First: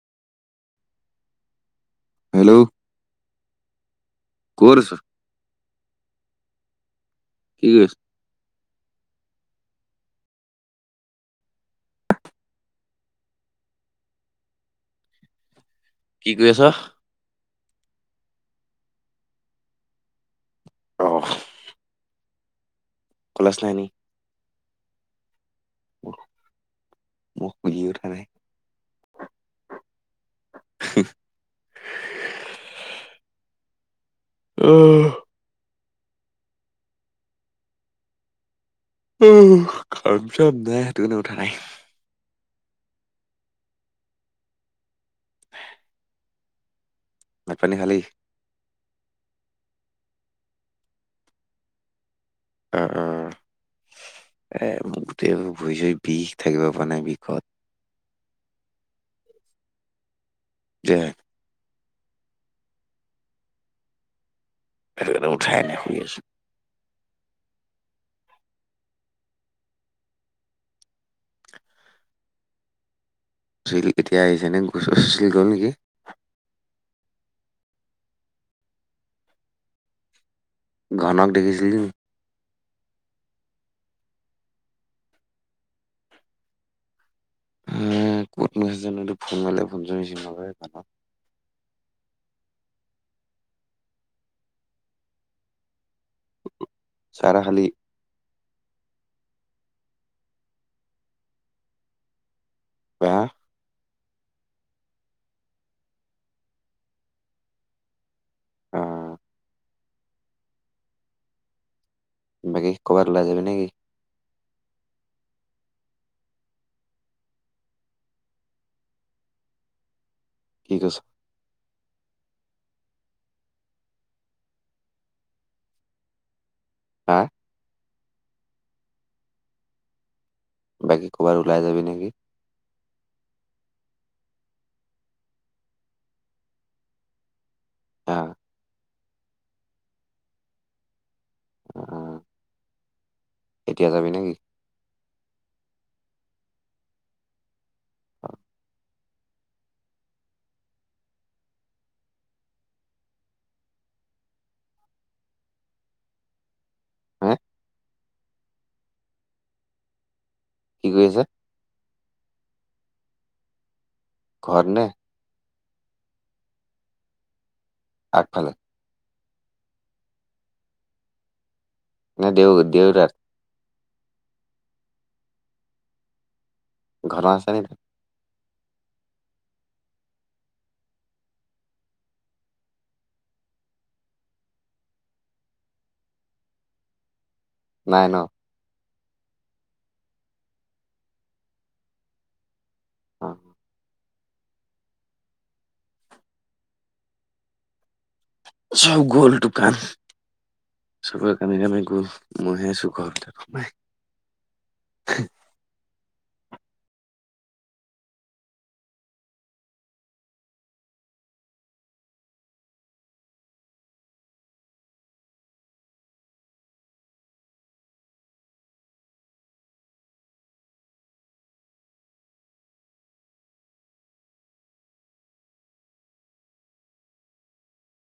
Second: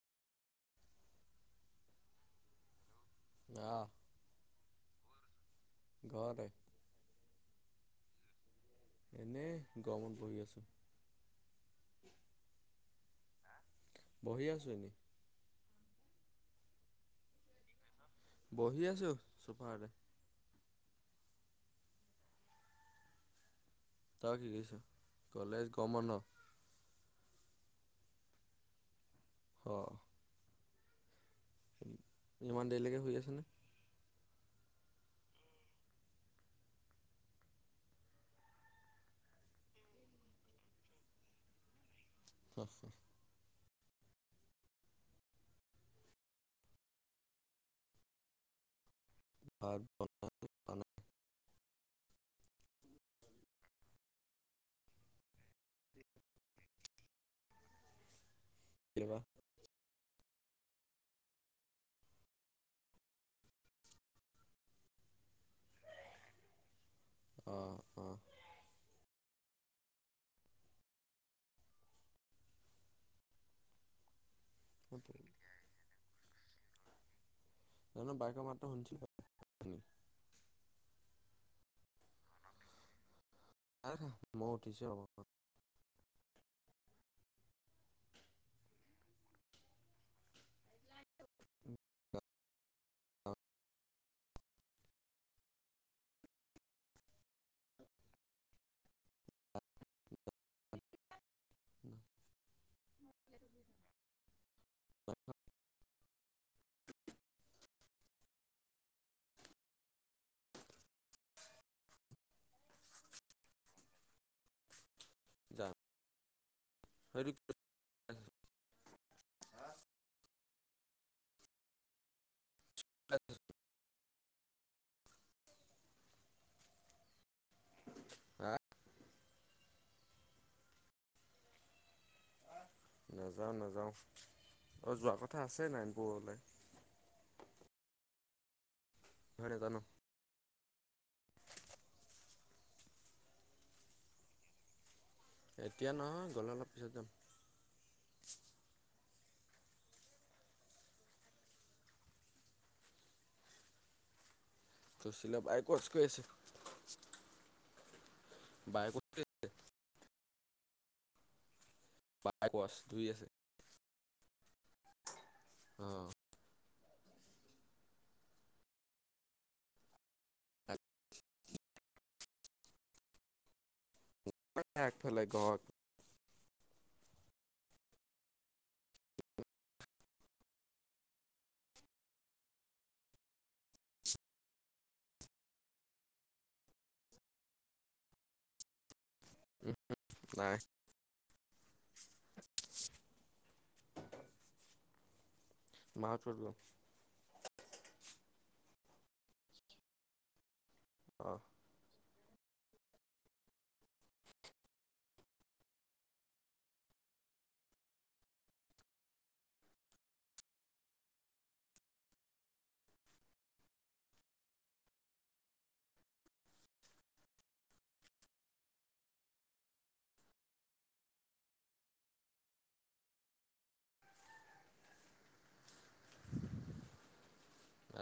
Hello? অ'। ক'ত আছ? ঘৰতে। কি কৰিছ? এনেই গৰমত বহি আছোঁ। বহি আছো এনেই। কি কৰি আছ? বহি আছোঁ চোফাৰতে। অ'। কলেজ নাই নেকি? তই কি কৰিছ? কলেজ গৰম বন্ধ। শুয়েই উঠা নাই। অ'। ইমান দেৰিলেকে শুই আছনে? অ'। কাম-চাম নাই সেইটো কৰণে উঠা নাই। [unintelligible] [inaudible] ভাঁত, পানী খালি? ভাত বনাই খানা অ', অ', এ মোৰ গোটেই এইবোৰ ভৰি-ছৰি বিষ থাকিব পৰা নাই বিষত। কেইলে বা? [unintelligible] সেইটোকৰণে উঠাই নাই শুই আছোঁ। অ', অ'। চুছিল এতিয়া আহিছেনে, চুছিল গ'ল নেকি? জানো বাইকৰ মাতটো শুনিছিলো। অথনি। ঘনক দেখিছিলি? নাই দেখা, মইও উঠিচুহে অলপ আগত। উম, ক'ত [unintelligible] জানো এইটো ফোন কৰিলে ফোন-চোন ৰিচিভ নকৰে [unintelligible] চাহ-তাহ খালি? [inaudible] বা? [unintelligible] অ'। বাকি ক'বাত ওলাই যাবি নেকি? [unintelligible] [unintelligible] হা? হা? বাকী ক'ৰবাত ওলাই যাবি নেকি? নাযাওঁ নাযাওঁ অ', যোৱা কথা আছে নাৰায়নপুৰলৈ। হা। [unintelligible] নেজানো। অ', এতিয়া যাবি না কি? এতিয়া নহয় গ'লে অলপ পিছত যাম। [unintelligible] হেঁ? বাইকত কি কৈ আছে? [unintelligible] শুই আছে। ঘৰত‌ নে? অ্ঁ আগফালে? নে দেউ দেউ-তাত? এঁ আগফালে ঘৰত। ঘৰ আছে নি? নাই ন? [unintelligible] নাই। অঁ [unintelligible] চব গ'ল দোকান। চবে অ'। কামে-কামে গল। মইহে আছো ঘৰত। [unintelligible]